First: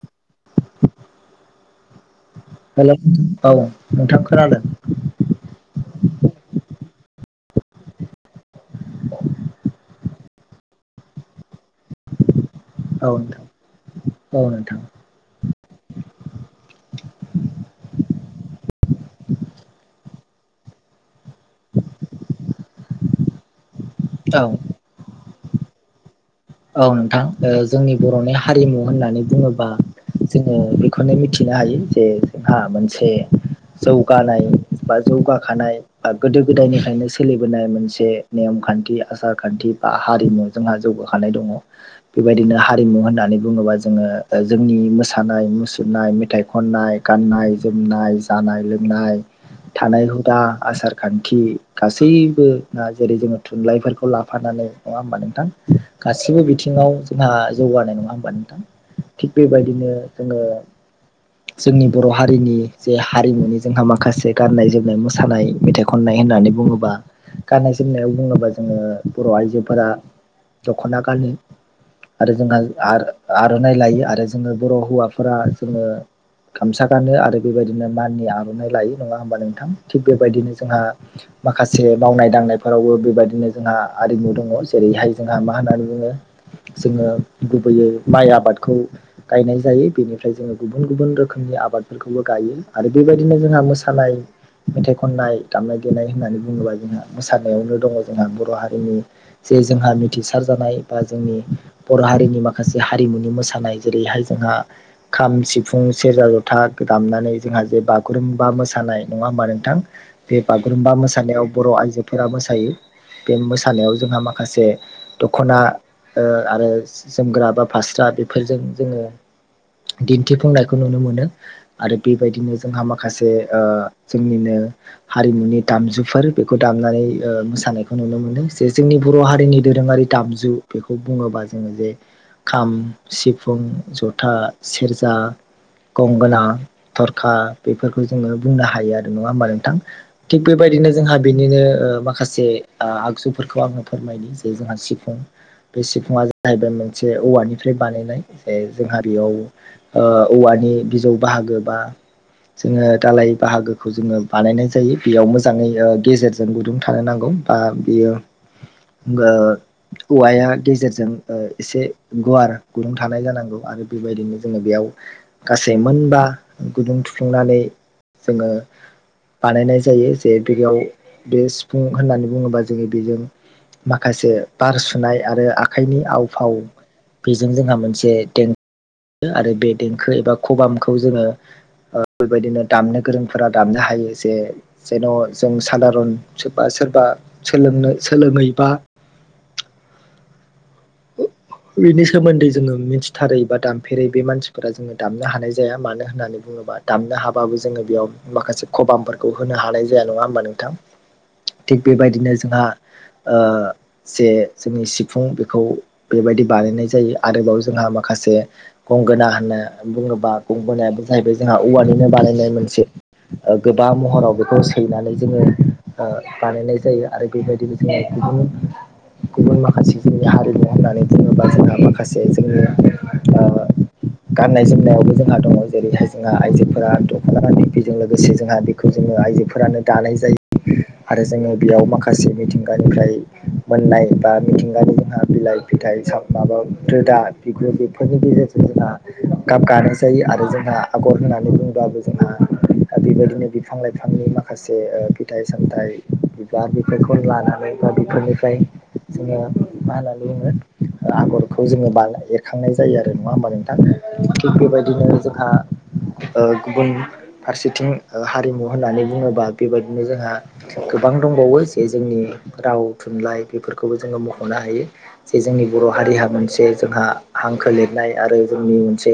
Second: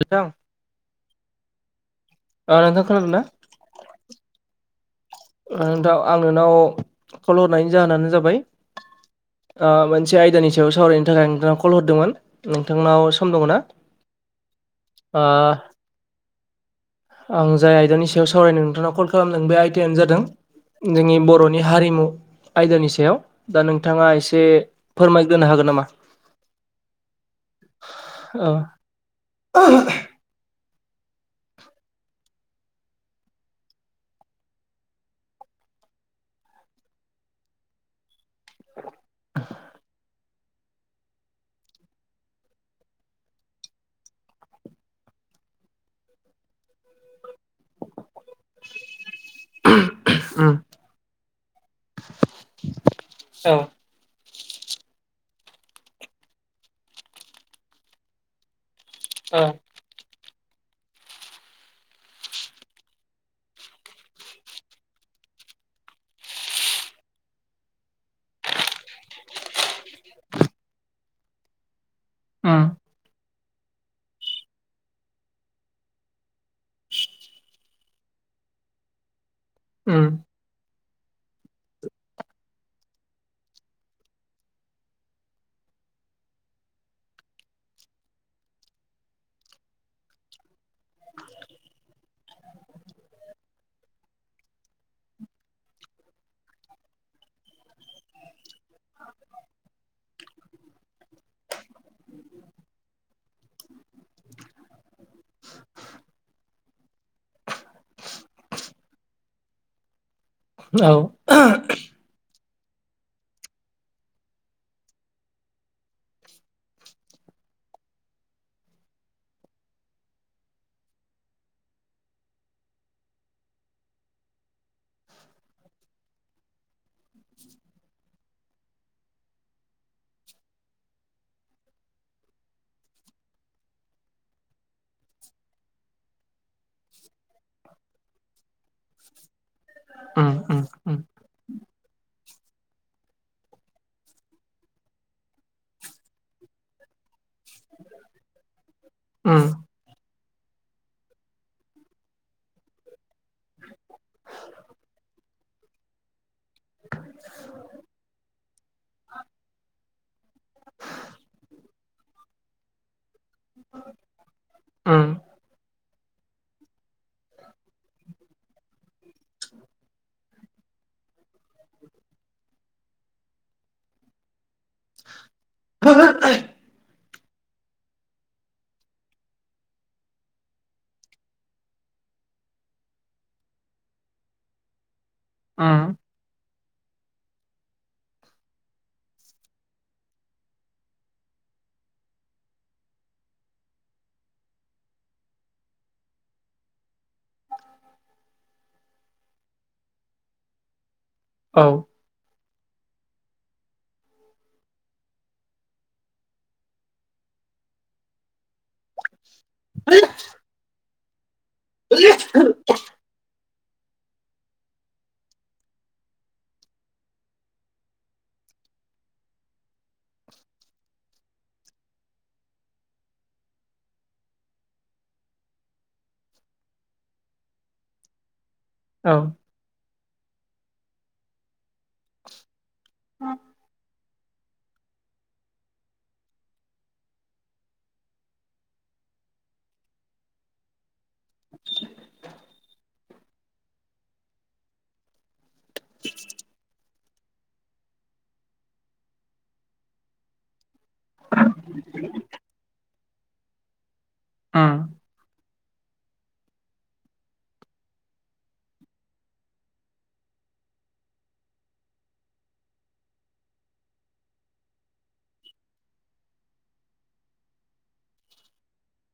मोजां हेल' औ नोंथां खोनादों। थ आं नोंनाव कल हरनायनि जाहोनानो जाबाय ओ मोनसे आयदानि सायाव सावरायनो थाखाय नोंथाङा कल हरदोंमोन। नोंथांनाव औ सम नोंथां दङ ना औ नोंथां आ आं जाय आयदानि सायाव सावरायदों नोंथांनाव कल खालामदों बे आयथायायानो जादों जोंनि बर'नि हारिमु आयदानि सायाव दा नों नोंथाङा औ एसे फोरमायग्रोनो हागोन नामा औ नोंथां ओ जोंनि बर'नि औ हारिमु होननानै बुङोबा जोङो खौनो मिथिनो हायो जे जोंहा मोनसे जौगानाय बा जौगाखानाय बा गोदो गोदायनिफ्रायनो सोलिबोनाय मोनसे नेमखान्थि आसार खान्थि बा हारिमु जोंहा जौगा खानाय दङ'। बेबायदिनो हारिमु होननानै बुङोबा जोङो ओ जोंनि मोसानाय, मुसुरनाय, मेथाइ खननाय, गाननाय-जोमनाय, जानाय-लोंनाय, थानाय हुदा, उम आसार-खान्थि गासैबो जेरै जोङो औ थुनलाइफोरखौ ला फानानै नङा होमबा नोंथां गासिबो बिथिङाव जोंहा जौगानाय नङा होमबा नोंथां? थिग औ बेबायदिनो जोङो जोंनि बर' हारिनि जे हारिमुनि जोंहा माखासे गाननाय जोमनाय मोसानाय मेथाइ खननाय होननानै बुङोबा गाननाय जोमनायाव बुङोबा जोङो बर' आइजोफोरा दख'ना गानो आरो जोंहा आ आर'नाइ लायो आरो जोङो बर' हौवाफोरा जोङो गामसा गानो आरो बेबायदिनो माननि आर'नाइ लायो नङा होमबा नोंथां उम थिग बेबायदिनो जोंहा माखासे मावनाय दांनायफोरावबो बेबायदिनो जोंहा आरिमु दङ' जेरैहाय जोंहा मा होननानै बुङो जोङो गुबैयै माइ आबादखौ गायनाय जायो बेनिफ्राय जोङो गुबुन गुबुन रोखोमनि आबादफोरखौबो गायो आरो बेबायदिनो जोंहा मोसानाय मेथाइ खननाय, दामनाय-देनाय होननानै बुङोबा जोंहा मोसानायावनो दङ' जोंहा बर' हारिनि बै जोंहा मिथिसार जानाय बा जोंनि बर' हारिनि माखासे हारिमुनि मोसानाय जेरैहाय जोंहा खाम, सिफुं, सेरजा, जथा दामनानै जोंहा जे बागुरुम्बा मोसानाय नङा होमबा नोंथां? बे औ बागुरुम्बा मोसानायाव बर' आइजोफोरा मोसायो, बे मोसानायाव जोंहा माखासे दख'ना ओ आरो जोमग्रा बा फास्रा बेफोरजों जोङो दिन्थिफुंनायखौ नुनो मोनो आरो बेबायदिनो जोंहा माखासे ओ जोंनिनो हारिमुनि दामजुफोर बेखौ दामनानै ओ मोसानायखौ नुनो मोनदों जे जोंनि बर' हारिनि दोरोङारि दामजु बेखौ बुङोबा जोङो जे खाम, सिफुं, जथा, सेरजा गंगोना, थरखा बेफोरखौ जोङो बुंनो हायो आरो, नङा होमबा नोंथां? उम थिग उम बेबायदि नो उम जोंहा बेनिनो ओ माखासे ओ आगजुफोरखौ आङो फोरमायनि जे जोंहा सिफुं बे सिफुंङा जाहैबाय मोनसे औवानिफ्राय बानायनाय जे जोंहा बेयाव उम ओ औवानि बिजौ बाहागो बा जोङो दालाय बाहागोखौ जोङो बानायनाय जायो। बेयाव मोजाङै गेजेरजों ओ गुदुं थानो नांगौ। बा बियो गो औवाया गेजेरजों ओ एसे गुवार गुदुं थानाय जानांगौ आरो बेबायदिनो जोङो बेयाव उम गासै मोनबा गुदुं थुफ्लुंनानै जोङो बानायनाय जायो जे बेयाव बे सिफुं होननानै बुङोबा जोङो बेजों माखासे बार सुनाय आरो आखाइनि आव फाव बेजों जोंहा मोनसे देंखो आरो बे देंखो एबा खबामखौ जोङो ओ बेबायदिनो दामनो गोरोंफोरा दामनो हायो जे जेन' जों उम सादारन सोरबा सोरबा सोलोंनो सोलोङैबा बेनि सोमोन्दै जोङो मिथिथारै बा दामफेरै बे मानसिफोरा जोङो दामनो हानाय जाया मानो होननानै बुङो बा दामनो हाबाबो जोङो बेयाव माखासे खबामफोरखौ होनो हानाय जाया नङा होमबा नोंथां? औ थिग बेबायदिनो जोंहा ओ जे जोंनि सिफुं बेखौ बेबायदि बानायनाय जायो आरोबाव जोंहा माखासे गंगोना होनना बुङोबा गंगोनायाबो जाहैबाय जोंहा औवानिनो बानायनाय मोनसे ओ गोबां महराव बेखौ सैनानै जोङो ओ बानायनाय जायो आरो बेबायदिनो जोङो गुबन गुबुन माखासे जोंनि हारिनि होननानै बुङो बा जोंहा माखासे जोंनि ओ गाननाय जोमनायावबो जोंहा दङ जेरैहाय जोंहा आइजोफोरा दखना बेजों लोगोसे जोंहा बे खौ औ जोङो उम आइजोफोरानो दानाय जायो आरो जोङो बेयाव माखासे मिथिंगानिफ्राय मोननाय बा मिथिंगानि जोंहा बिलाय फिथाइ माबा रोदा बिगुर बेफोरनि गेजेरजों जोंहा गाब गानाय जायो आरो जोंहा आगर होननानै बुङोबाबो जोंहा बेबायदिनो बिफां लाइफांनि माखासे ओ फिथाइ साम था थाय बिबार बेफोरखौ लानानै बा बेफोरनिफ्राय जोङो मा होननानै बुङो? आगरखौ जोङो बा एरखांनाय जायो आरो नङा होमबा नोंथां? थिग बेबायदिनो जोंहा [inaudible] ओ गुबुन फारसेथिं ओ हारिमु होननानै बुङोबा बेबायदिनो जोंहा गोबां दं दंबावो जे जोंनि राव थुनलाइ बेफोरखौबो जोङो मखनो हायो। जे जोंनि बर हारिहा मोनसे जोंहा हांखो लिरनाय आरो जोंनि मोनसे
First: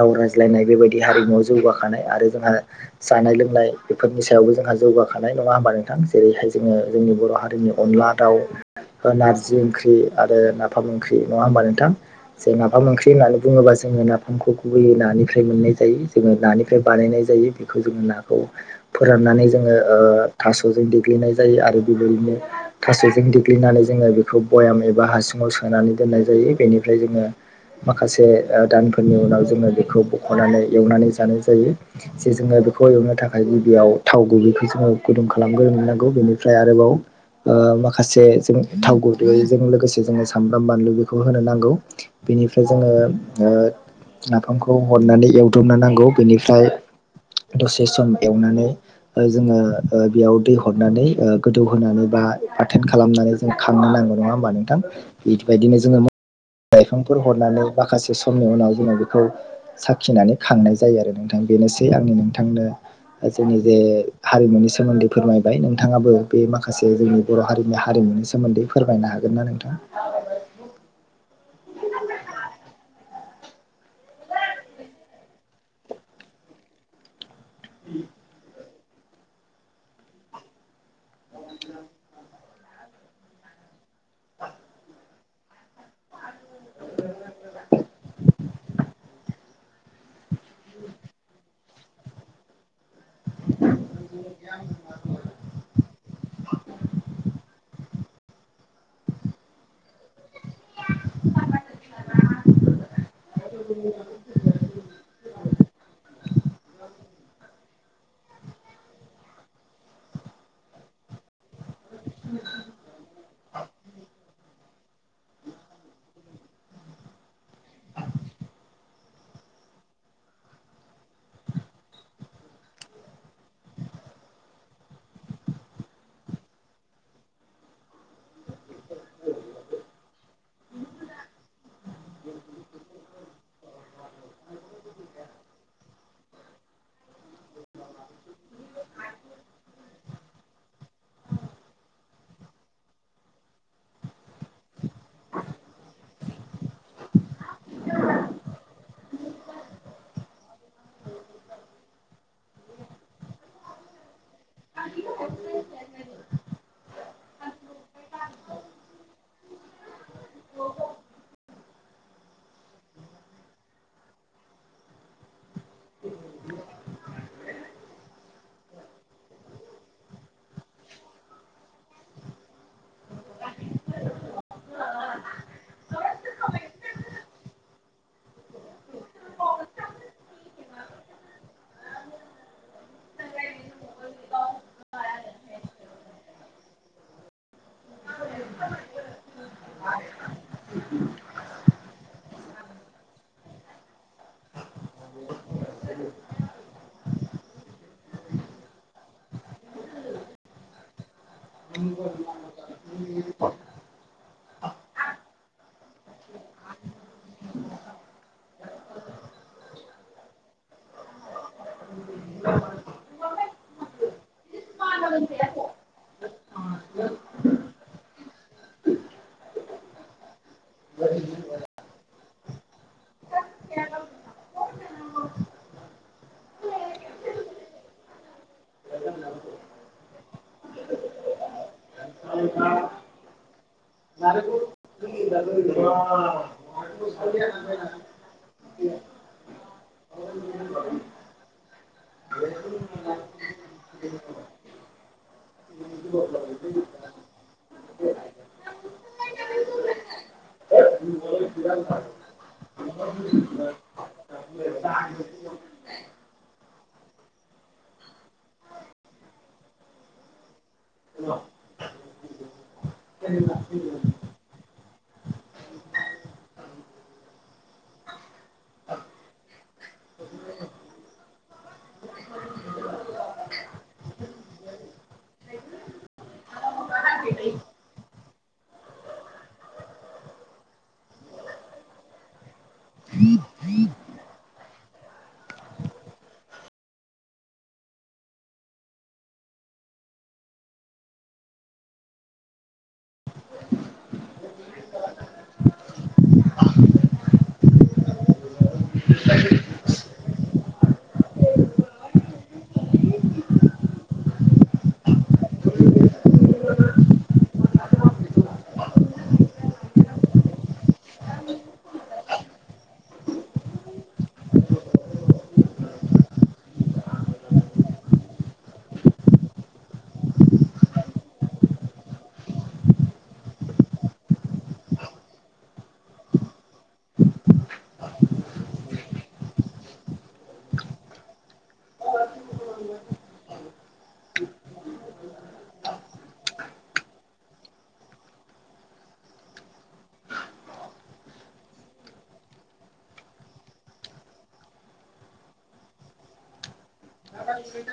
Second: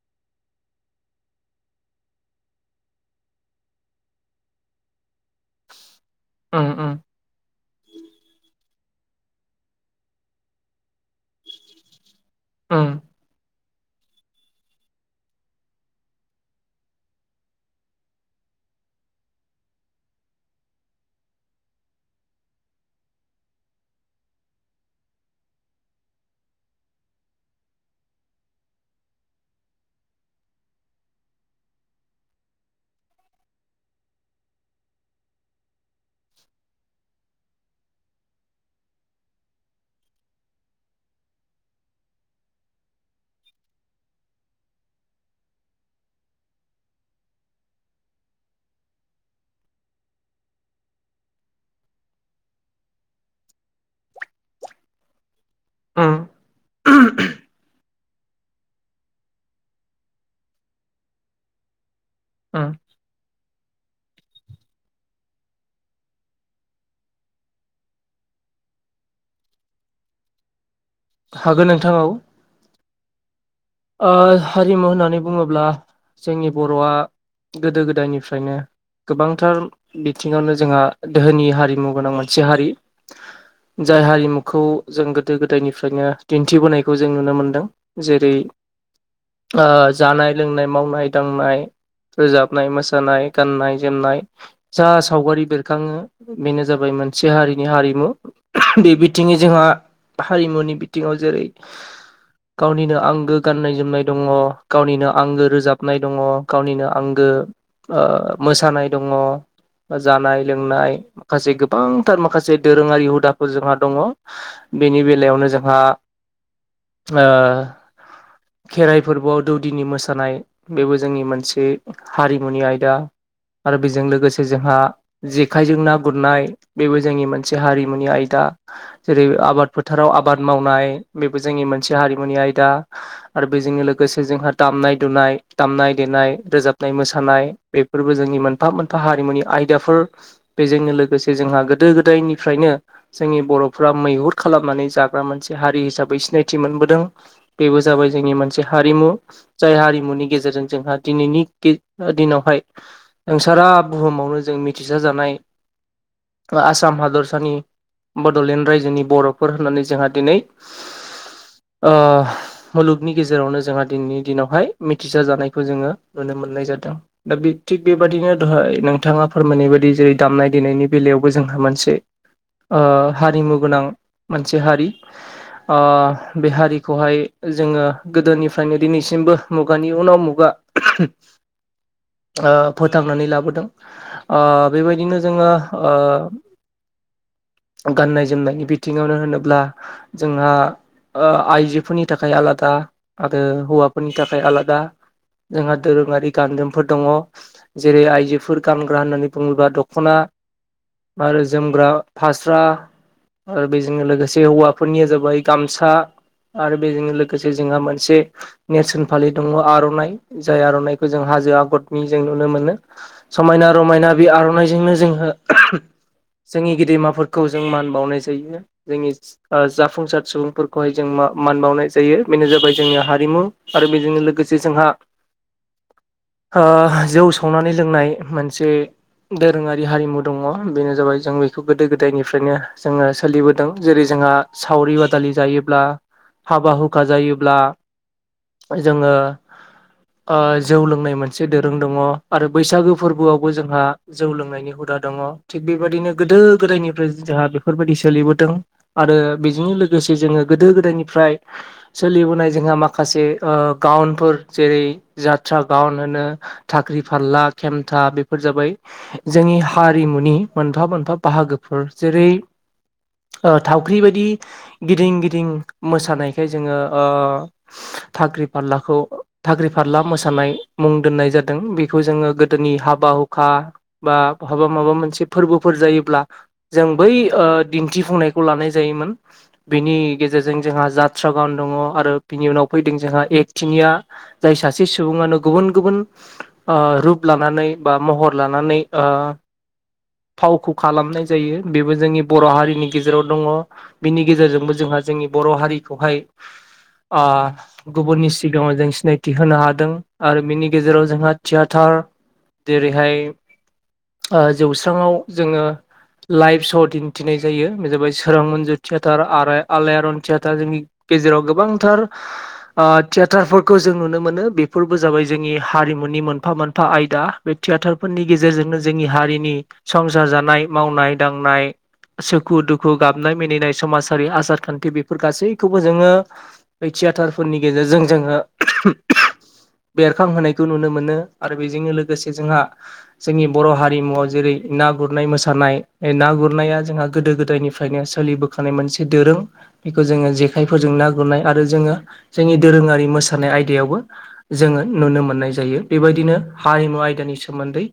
राव रायज्लाय नाय बेबायदि हारिमुआव जौगाखानाय आरो जोंहा जानाय लोंनाय बेफोरनि सायावबो जोंहा जौगाखानाय खानाय नङा होमबा नोंथां जेरैहाय उम जोङो उम जोंनि बर हारिनि अनला दाउ नारजि ओंख्रि आरो नाफाम ओंख्रि नङा होमबा नोंथां? जै उम नाफाम ओख्रि होननानै बुङोबा जों जोङो नाफामखौ गुबैयै नानिफ्राय मोननाय जायो जोङो नानिफ्राय बानायनाय जायो बेखौ जोङो नाखौ फोराननानै जोङो ओ थासजों देग्लिनाय जायो आरो बेबायदिनो थासजों देग्लिनानै जोङो बेखौ बयाम एबा हासुङाव सोनानै दोननाय जायो। बेनिफ्राय जोङो माखासे ओ दानफोरनि उनाव जोङो बेखौ बखनानै एवनानै जानाय जायो। जे जोङो बेखौ एवनो थाखाय गिबियाव थाव गुबैखौ जोङो गुदुं खालामग्रोननांगौ बेनिफ्राय आरोबाव माखासे जों थाव गदै जों लोगोसे जोंङो सामब्राम बानलु बेखौ होनो नांगौ बेनिफ्राय जोङो ओ नाफामखौ हरनानै एवदबनो नांगौ बेनिफ्राय दसे सम एवनानै ओ जोङो ओ बेयाव दै हरनानै ओ गोदौहोनानै बा बाथोन खालामनानै जोंङो खांङोना। नङा होनबा नोंथां? बिदिबायदिनो जोङो उम [inaudible] लाइफांफोर हरनानै माखासे समनि उनाव जोङो बेखौ साखिनानै खांनाय जायो आरो नोंथां बेनोसै आंनि नोंथांनो उम जोंनि जे हारिमुनि सोमोन्दै फोरमायबाय नोंथाङाबो बे माखासे जोंनि बर' हारिनि हारिमुनि सोमोन्दै फोरमायनो हागोन। होगोन ना नोंथां? हागोन नोंथां औ। हारिमु होननानै बुङोब्ला जोंनि बर'आ गोदो गोदाय निफ्रायनो गोबांथार बिथिङावनो जोंहा दोहोनि हारिमु गोनां मोनसे हारि जाय हारिमुखौ जों गोदो गोदायनिफ्रायनो दिन्थिबोनायखौ जों नुनो मोनदों। जेरै ओ जानाय लोंनाय मावनाय दांनाय रोजाबनाय मोसा नाय गाननाय जोमनाय जा सावगारि बेरखाङो बेनो जाबाय मोनसे हारिनि हारिमु। बे बिथिङै जोंहा हारिमुनि बिथिङाव जेरै गावनिनो आंगो गाननाय जोमनाय दङ गावनिनो आं गो रोजाबनाय दङ गावनिनो आंगो ओ मोसानाय दङ जानाय लोंनाय माखासे गोबांथार माखासे दोरोङारि हुदाफोर जोंहा दङ। बेनि बेलायावनो जोंहा ओ खेराइ फोरबोआव दौदिनि मोसानाय बेबो जोंनि मोनसे हारिमुनि आयदा। आरो बेजों लोगोसे जोंहा जेखाइजों ना गुरनाय बेबो जोंनि मोनसे हारिमुनि आयदा। जेरै आबाद फोथाराव आबाद मावनाय बेबो जोंनि मोनसे हारिमुनि आयदा। आरो बेजोंनो लोगोसे जोंहा दामनाय दुनाय दामनाय देनाय रोजाबनाय मोसानाय बेफोरबो जों नि मोनफा मोनफा हारिमुनि आयदाफोर बेजोंनो लोगोसे जोंहा गोदो गोदायनिफ्रायनो जों जों बर'फ्रा मैहुर खालामनानै जाग्रा मोनसे हारि हिसाबै सिनायथि मोनबोदों बेबो जाबाय जोंनि मोनसे हारिमु जाय हारिमुनि गेजेरजों जोंहा दिनैनि दिनावहाय नों सारा बुहुमावनो जों मिथिसार जानाय आसाम हादर सानि बड'लेण्ड रायजोनि बर'फोर होननानै जोंहा दिनै ओ मुलुगनि गेजेरावनो जोंहा दिनैनि दिनावहाय मिथिसार जानायखौ जोङो नुनो मोननाय जादों दा थिग बेबायाददिनो दहाय नोंथाङा फोरमायनाय बायदि जेरै दामनाय देनायनि बेलायावबो जोंहा मोनसे ओ हारिमु गोनां मोनसे हारि ओ बे हारिखौहाय जोङो गोदोनिफ्रायनो दिनैसिमबो मुगानि उनाव मुगा ओ फोथांनानै लाबोदों ओ बेबायदिनो जोङो ओ [inaudible] गाननाय जोमनायनि बिथिङावनो होनोब्ला जोंहा ओ आइजोनि थाखाय आलादा आरो हौवाफोरनि थाखाय आलादा जोंहा दोरोङारि गान जोमफोर दङ जेरै आइजोफोर गानग्रा होननानै बुङोब्ला दख'ना आरो जोमग्रा फास्रा आरो बेजोंनो लोगोसे हौवाफोरनिया जाबाय गामसा आरो बेजोंनो लोगोसे जोंहा मोनसे नेरसोन फालि दङ आर'नाइ जाय आर'नाइखौ जों हाजो आगर नि जों नुनो मोनो समायना रमायना बे आर'नाइजोंनो जोङो जोंनि गेदेमाफोरखौ जों मान बावनाय जायो जोंनि जाफुंसार फोरखौहाय जों मान बावनाय जायो बेनो जाबाय जोंनि हारिमु आरो बेजोंनो लोगोसे जोंहा ओ जौ सावनानै लोंनाय मोनसे दोरोङारि हारिमु दङ बेनो जाबाय जों बेखौ गोदो गोदायनिफ्रायनो जोङो सोलिबोदों जेरै जोंहा सावरि बादालि जायोब्ला हाबा हुखा जायोब्ला जोङो ओ जौ लोंनाय मोनसे दोरों दङ आरो बैसागो फोरबोआवबो जोंहा जौ लोंनायनि हुदा दङ दङ थिग बेबायदिनो गोदो गोदायनिफ्राय जोंहा बेफोरबायदि सोलिबोदों आरो बेजों लोगोसे जोङो गोदो गोदायनि फ्राय सोलिबोनाय जोंहा माखासे ओ गावनफोर जेरै जात्रा गउन होनो नो थाख्रि फारला खेमथा बेफोर जाबाय जोंनि हारिमुनि मोनफा मोनफा फा बाहागोफोर जेरै ओ थावख्रि बायदि गिदिं गिदिं मोसानायखाय जोङो ओ थाख्रि फारलाखौ थाख्रि फारला मोसानाय मुं दोननाय जादों बेखौ जोङो गोदोनि हाबा हुखा बा बहाबा माबा मोनसे फोरबोफोर जायोब्ला जों बै ओ दिन्थिफुंनायखौ लानाय जायोमोन बेनि गेजेरजों जों जोंहा जात्रा गान दङ आरो बिनि उनाव फैदों जोंहा एक थिनिया जाय सासे सुबुङानो गुबुन गुबुन ओ रुप लानानै बा महर लानानै ओ आ फावखौ खालामनाय जायो बेबो जोंनि बर' हारिनि गेजेराव दङ बिनि गेजेरजोंबो जोंहा जोंनि बर' हारिखौहाय ओ गुबुननि सिगाङाव जों सिनायथि होनो हादों आरो बिनि गेजेराव जोंहा थियाटार जेरैहाय ओ जौस्रांङाव जोङो लाइभ श' दिन्थिनाय जायो बे जाबाय सोरां मन्जु थियाटार आरो आलायारन थियाटार जोंनि गेजेराव गोबांथार ओ थियाटारफोरखौ जों नुनो मोनो बे बेफोरबो जाबाय जोंनि हारिमुनि मोनफा मोनफा आयदा बे थियाटारफोरनि गेजेरजोंनो जोंनि हारिनि संसार जानाय मावनाय दांनाय सुखु दुखु गाबनाय मिनिनाय समाजारि आसार खान्थि बेफोर गासैखौबो जोङो बे थियाटारफोरनि गेजेरजों जोङो बेरखां होनायखौ नुनो मोनो आरो बेजोंनो लोगोसे जोंहा जोंनि बर' हारिमुआव जेरै ना गुरनाय मोसानाय बे ना गुरनाया जोंहा गोदो गोदायनिफ्रायनो सोलिबोखानाय मोनसे दोरों बेखौ जोङो जेखायफोरजों ना गुरनाय आरो जोङो जोंनि दोरोङारि मोसानाय आयदायावबो जोङो नुनो मोननाय जायो बेबायदिनो हारिमु आयदानि सोमोन्दै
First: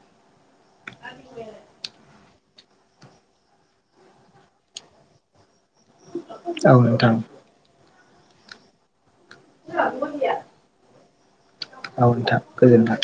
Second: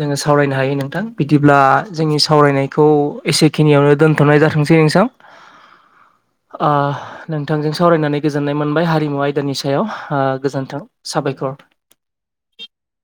जोङो सावरायनो हायो नोंथां बिदिब्ला जोंनि सावरायनाय खौ एसेखिनियावनो दोनथ'नाय जाथोंसै नोंथां? ओ औ नोंथां नोंथांजों सावरायनानै गोजोननाय मोनबाय हारिमु आयदानि सायाव आ गोजोन्थों साबायखर। औ नोंथां गोजोनथों।